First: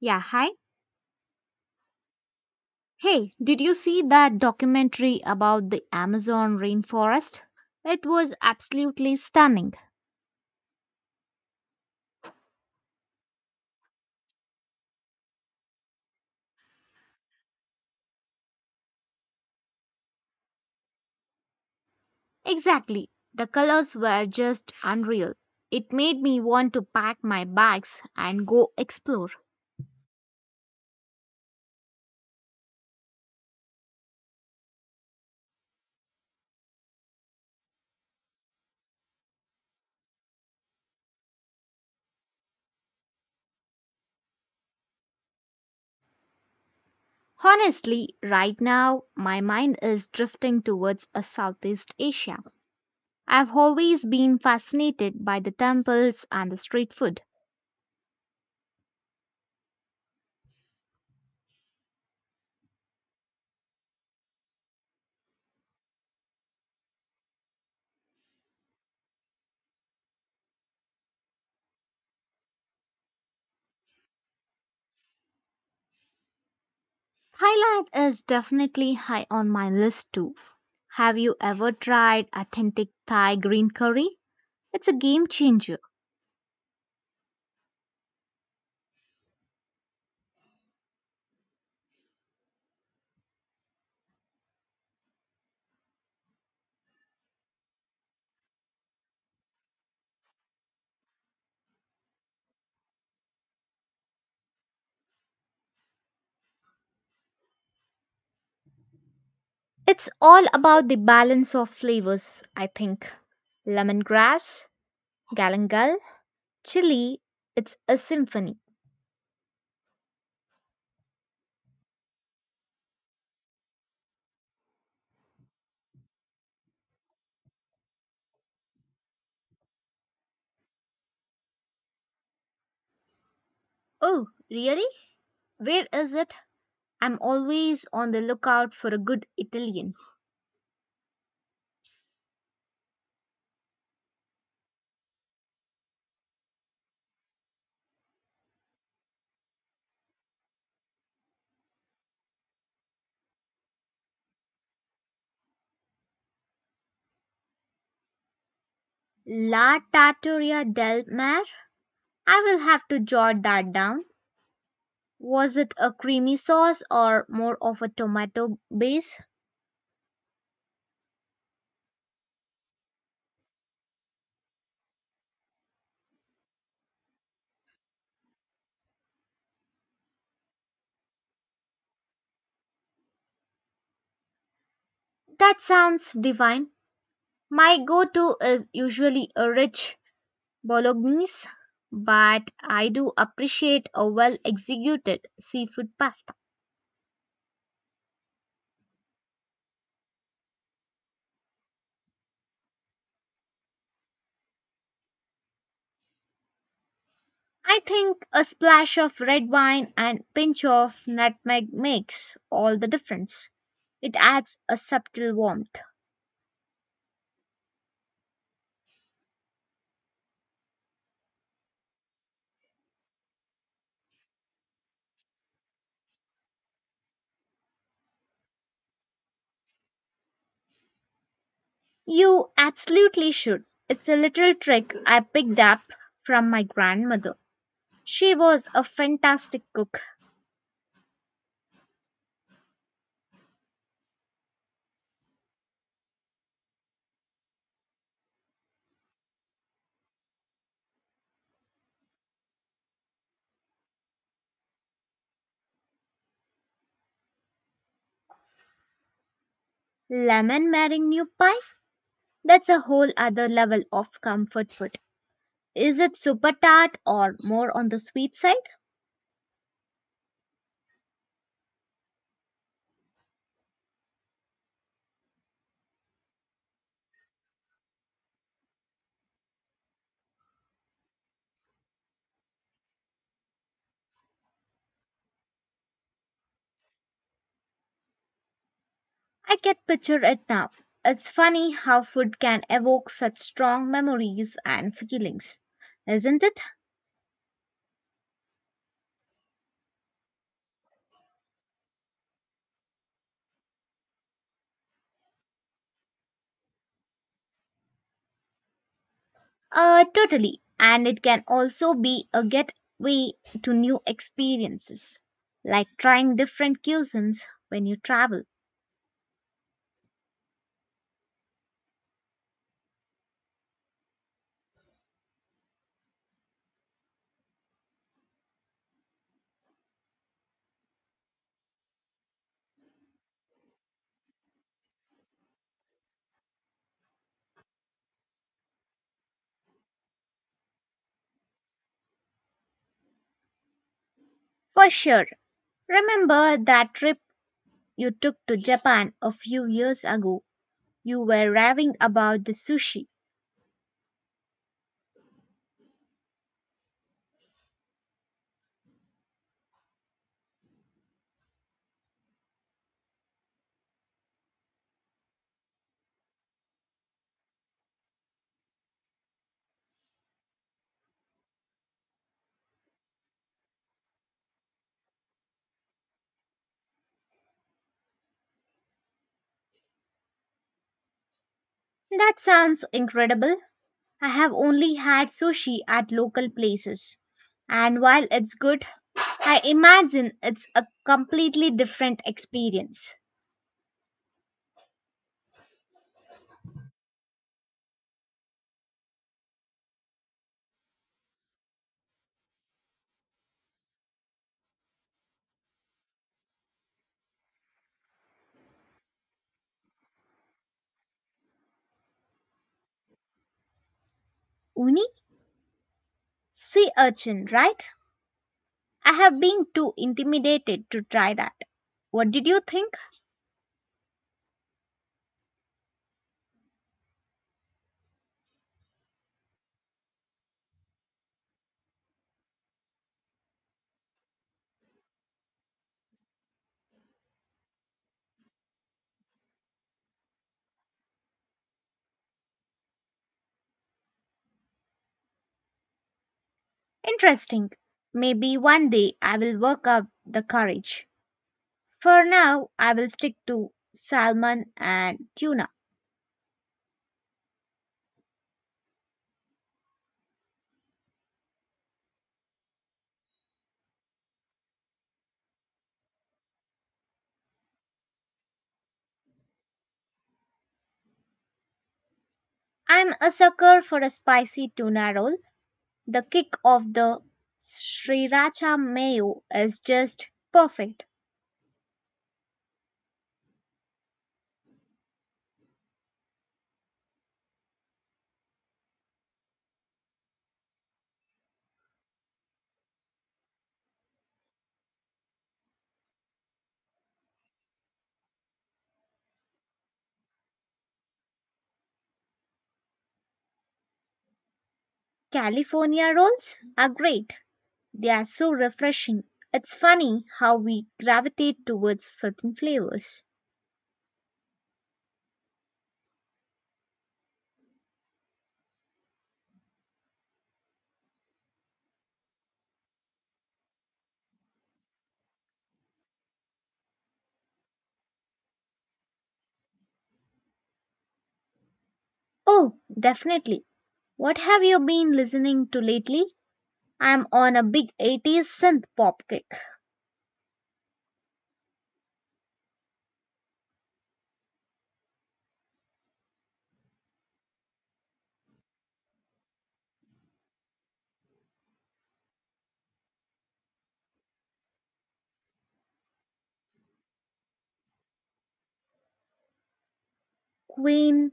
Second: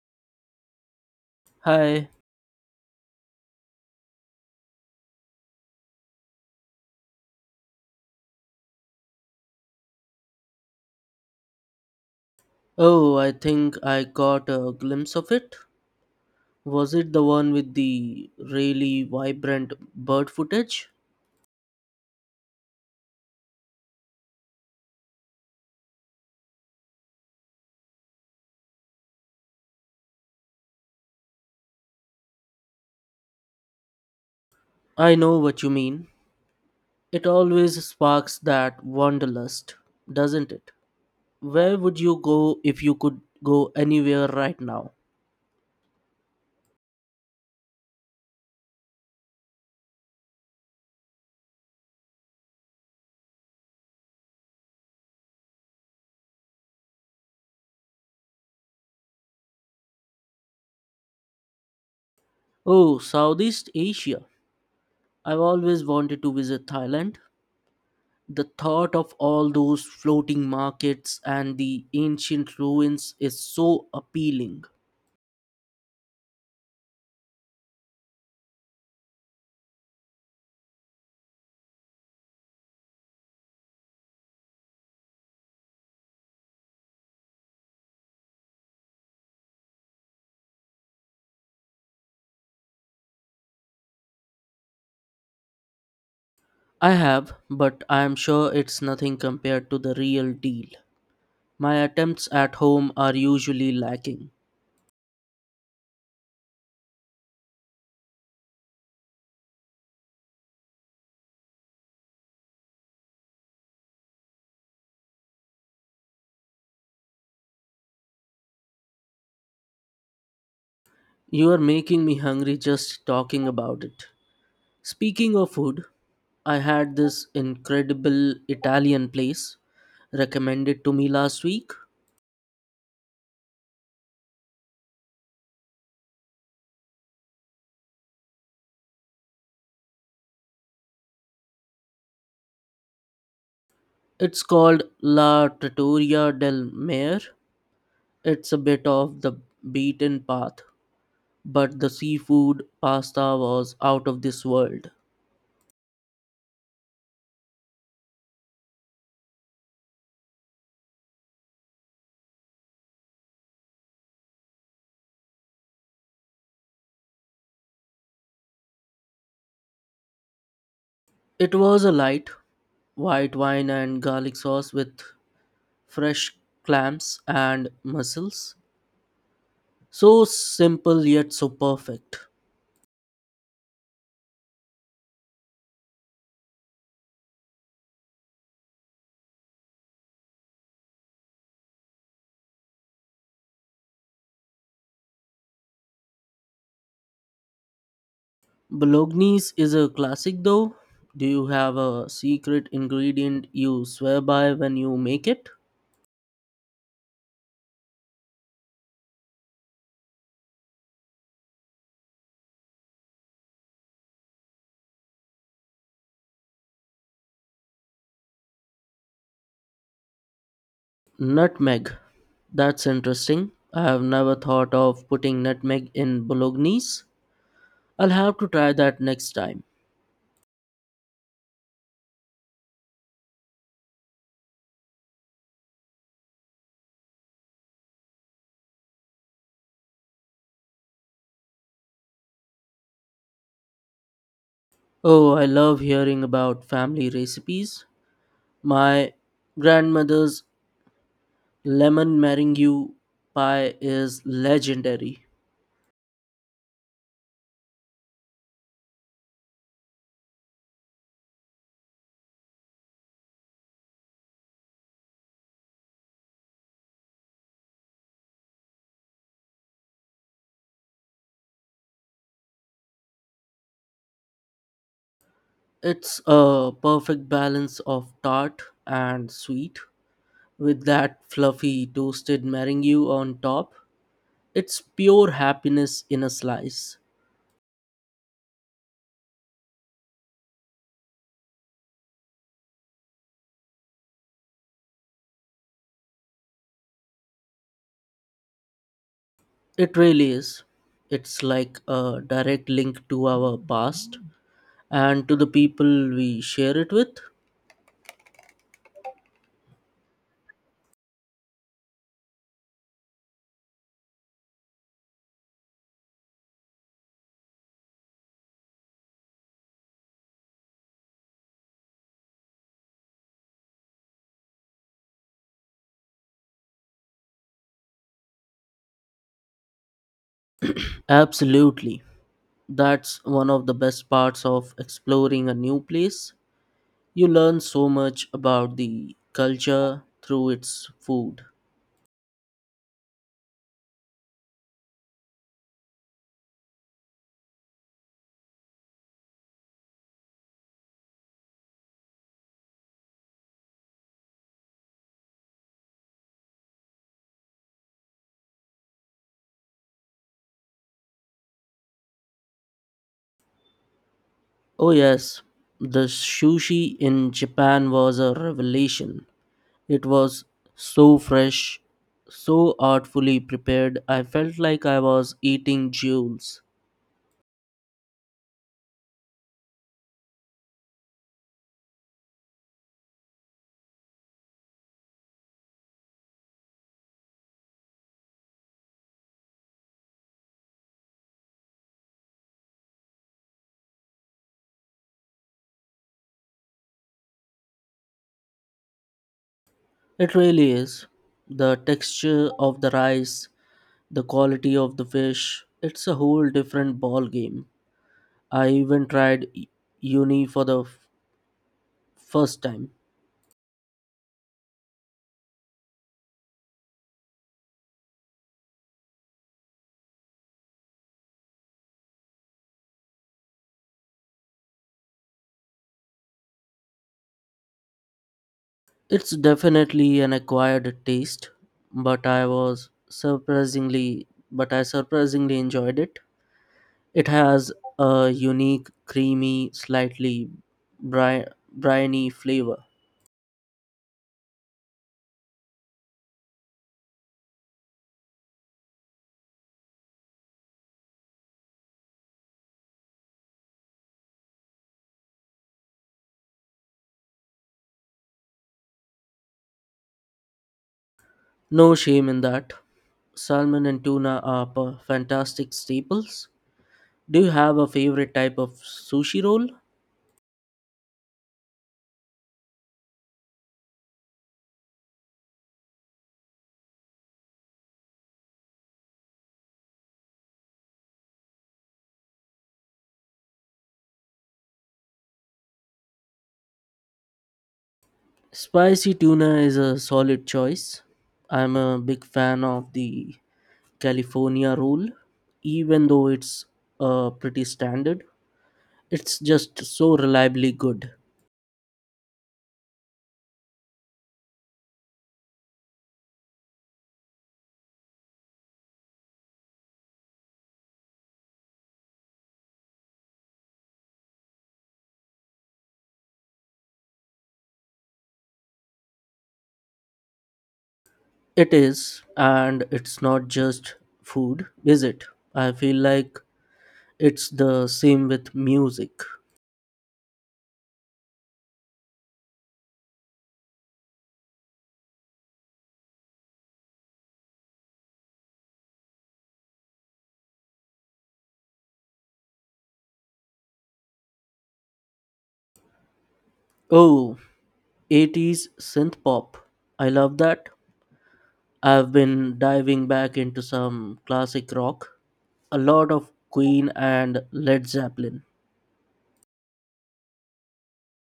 Yeah, hi. Hi. Hey, did you see that documentary about the Amazon rainforest? It was absolutely stunning. Oh, I think I got a glimpse of it. Was it the one with the really vibrant bird footage? Exactly. The colors were just unreal. It made me want to pack my bags and go explore. I know what you mean. It always sparks that wanderlust, doesn't it? Where would you go if you could go anywhere right now? Honestly, right now, my mind is drifting towards a Southeast Asia. I've always been fascinated by the temples and the street food. Oh, Southeast Asia. I've always wanted to visit Thailand. The thought of all those floating markets and the ancient ruins is so appealing. Thailand is definitely high on my list too. Have you ever tried authentic Thai green curry? It's a game changer. I have, but I am sure it's nothing compared to the real deal. My attempts at home are usually lacking. It's all about the balance of flavors, I think. Lemongrass, galangal, chili, it's a symphony. You are making me hungry just talking about it. Speaking of food, I had this incredible Italian place recommended to me last week. Oh, really? Where is it? I'm always on the lookout for a good Italian. It's called La Trattoria del Mare. It's a bit off the beaten path, but the seafood pasta was out of this world. La Trattoria del Mar? I will have to jot that down. Was it a creamy sauce or more of a tomato base? It was a light, white wine and garlic sauce with fresh clams and mussels. So simple yet so perfect. That sounds divine. My go to is usually a rich bolognese, but I do appreciate a well executed seafood pasta. Bolognese is a classic though. Do you have a secret ingredient you swear by when you make it? I think a splash of red wine and pinch of nutmeg makes all the difference. It adds a subtle warmth. Nutmeg. That's interesting. I have never thought of putting nutmeg in bolognese. I'll have to try that next time. You absolutely should. It's a little trick I picked up from my grandmother. She was a fantastic cook. Oh, I love hearing about family recipes. My grandmother's lemon meringue pie is legendary. Lemon meringue pie? That's a whole other level of comfort food. Is it super tart or more on the sweet side? It's a perfect balance of tart and sweet with that fluffy toasted meringue on top. It's pure happiness in a slice. I can picture it now. It's funny how food can evoke such strong memories and feelings, isn't it? It really is. It's like a direct link to our past and to the people we share it with. Totally. And it can also be a gateway to new experiences, like trying different cuisines when you travel. Absolutely. That's one of the best parts of exploring a new place. You learn so much about the culture through its food. For sure. Remember that trip you took to Japan a few years ago. You were raving about the sushi. Oh, yes, the sushi in Japan was a revelation. It was so fresh, so artfully prepared, I felt like I was eating jewels. That sounds incredible. I have only had sushi at local places. And while it's good, I imagine it's a completely different experience. It really is. The texture of the rice, the quality of the fish, it's a whole different ball game. I even tried uni for the first time. Uni? Sea urchin, right? I have been too intimidated to try that. What did you think? It's definitely an acquired taste, but I was surprisingly but I surprisingly enjoyed it. It has a unique, creamy, slightly bri- briny flavor. Interesting. Maybe one day I will work up the courage. For now, I will stick to salmon and tuna. No shame in that. Salmon and tuna are fantastic staples. Do you have a favorite type of sushi roll? I'm a sucker for a spicy tuna roll. The kick of the sriracha mayo is just perfect. Spicy tuna is a solid choice. I'm a big fan of the California rule, even though it's pretty standard. It's just so reliably good. California rolls are great. They are so refreshing. It's funny how we gravitate towards certain flavors. It is, and it's not just food, is it? I feel like it's the same with music. Oh, definitely. What have you been listening to lately? I'm on a big '80s synth pop kick. Oh, 80s synth pop. I love that. I've been diving back into some classic rock, a lot of Queen and Led Zeppelin. Queen,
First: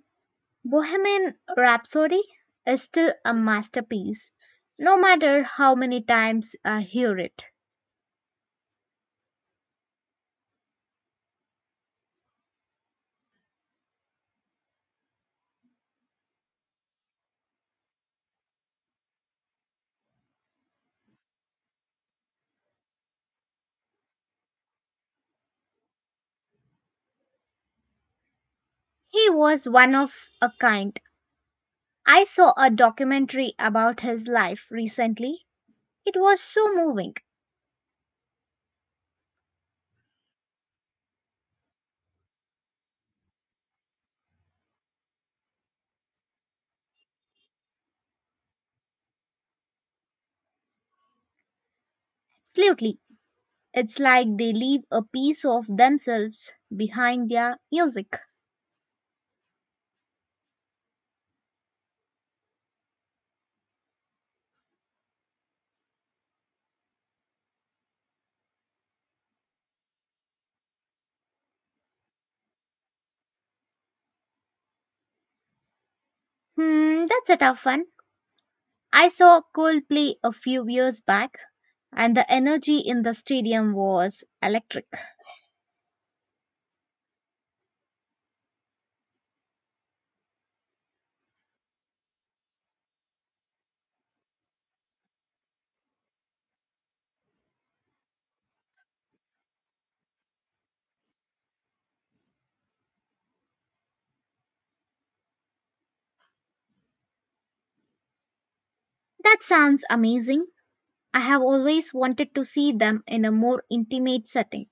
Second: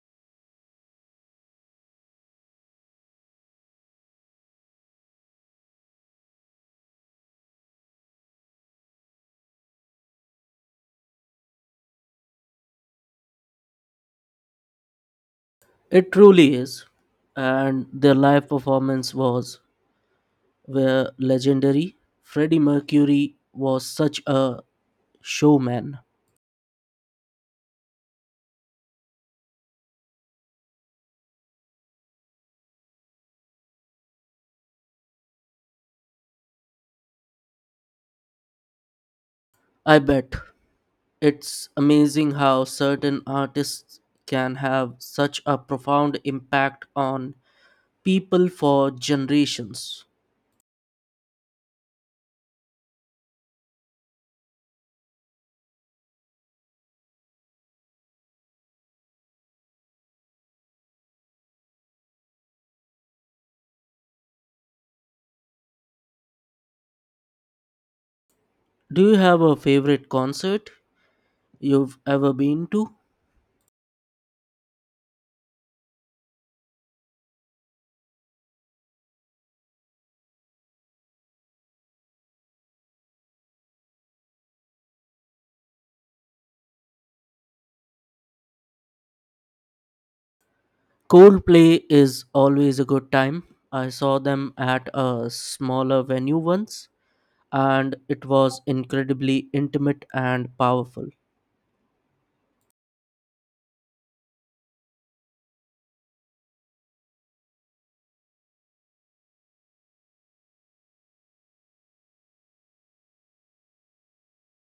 Bohemian Rhapsody is still a masterpiece, no matter how many times I hear it. It truly is. And their live performance was were legendary. Freddie Mercury was such a showman. He was one of a kind. I saw a documentary about his life recently. It was so moving. I bet it's amazing how certain artists can have such a profound impact on people for generations. Absolutely. It's like they leave a piece of themselves behind their music. Do you have a favorite concert you've ever been to? Hmm, that's a tough one. I saw Coldplay a few years back, and the energy in the stadium was electric. Coldplay is always a good time. I saw them at a smaller venue once, and it was incredibly intimate and powerful. That sounds amazing. I have always wanted to see them in a more intimate setting.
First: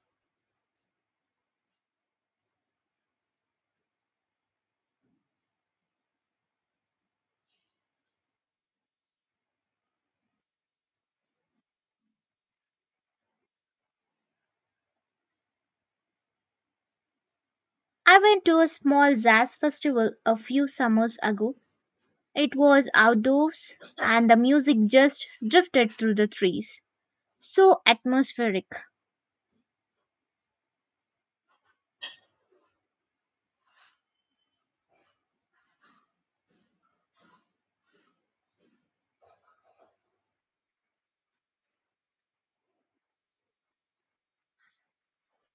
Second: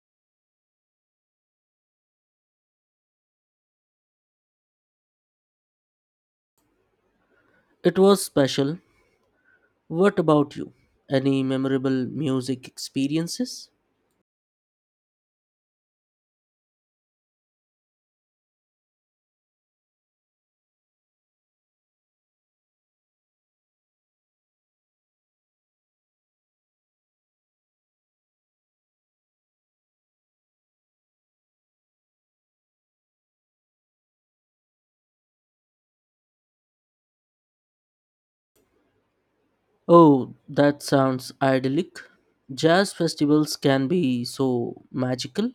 It was special. What about you? Any memorable music experiences? I went to a small jazz festival a few summers ago. It was outdoors and the music just drifted through the trees. So atmospheric. Oh, that sounds idyllic. Jazz festivals can be so magical.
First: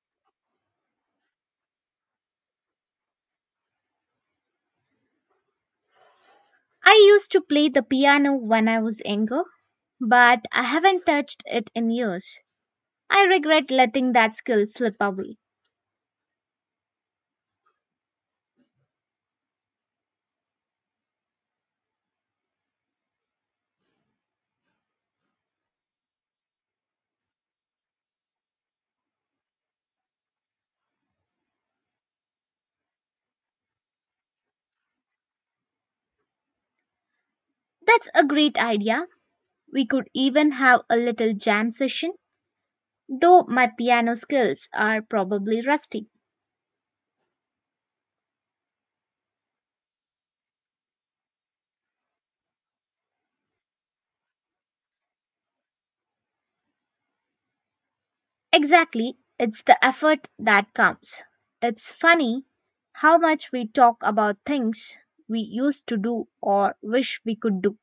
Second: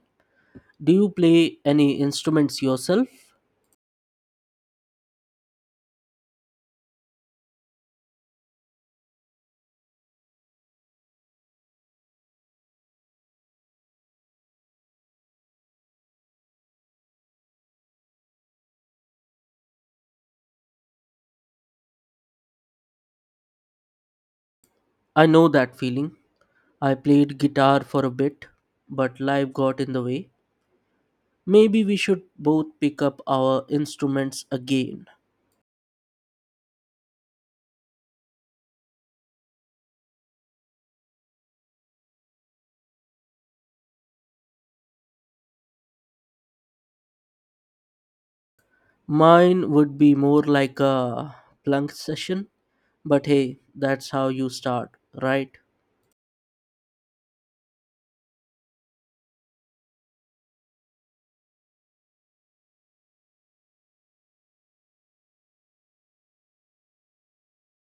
Do you play any instruments yourself? I used to play the piano when I was younger, but I haven't touched it in years. I regret letting that skill slip away. I know that feeling. I played guitar for a bit, but life got in the way. Maybe we should both pick up our instruments again. That's a great idea. We could even have a little jam session, though my piano skills are probably rusty. Mine would be more like a plunk session, but hey, that's how you start, right? Exactly. It's the effort that counts. It's funny how much we talk about things we used to do or wish we could do.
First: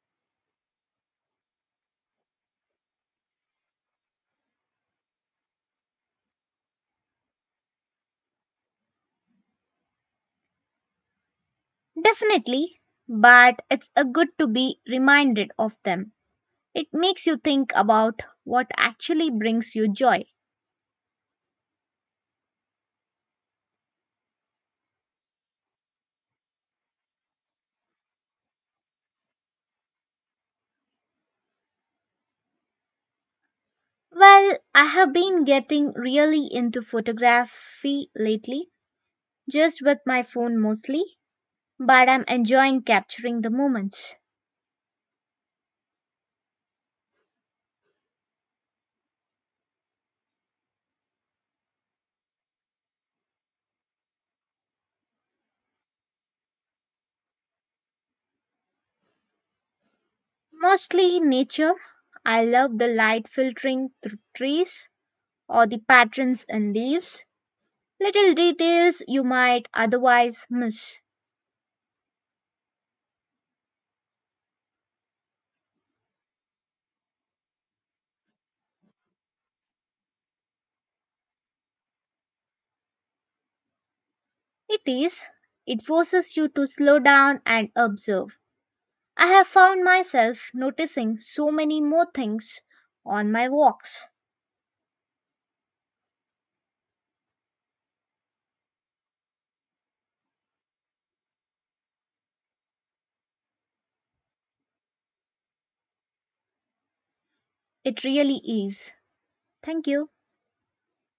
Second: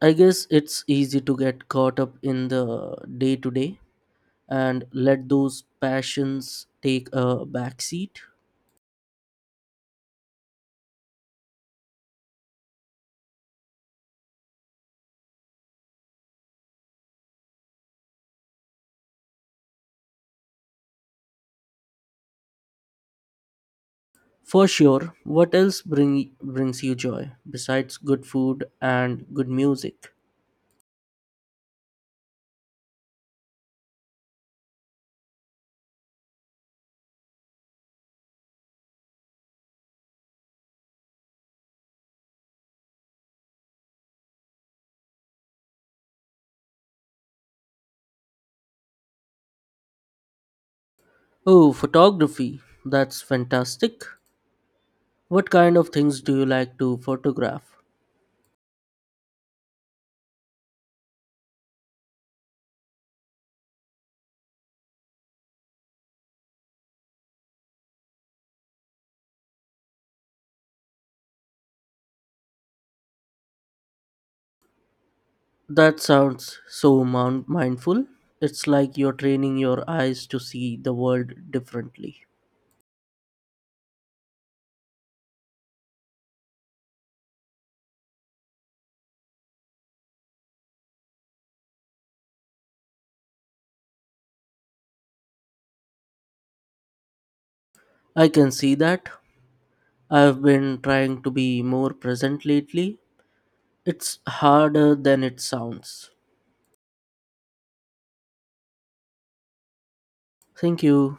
I guess it's easy to get caught up in the day to day and let those passions take a backseat. Definitely, but it's a good to be reminded of them. It makes you think about what actually brings you joy. For sure, what else brings you joy besides good food and good music? Well, I have been getting really into photography lately, just with my phone mostly, but I'm enjoying capturing the moments. Oh, photography. That's fantastic. What kind of things do you like to photograph? Mostly nature. I love the light filtering through trees or the patterns in leaves. Little details you might otherwise miss. That sounds so mindful. It's like you're training your eyes to see the world differently. It is. It forces you to slow down and observe. I have found myself noticing so many more things on my walks. I can see that. I've been trying to be more present lately. It's harder than it sounds. It really is. Thank you. Thank you.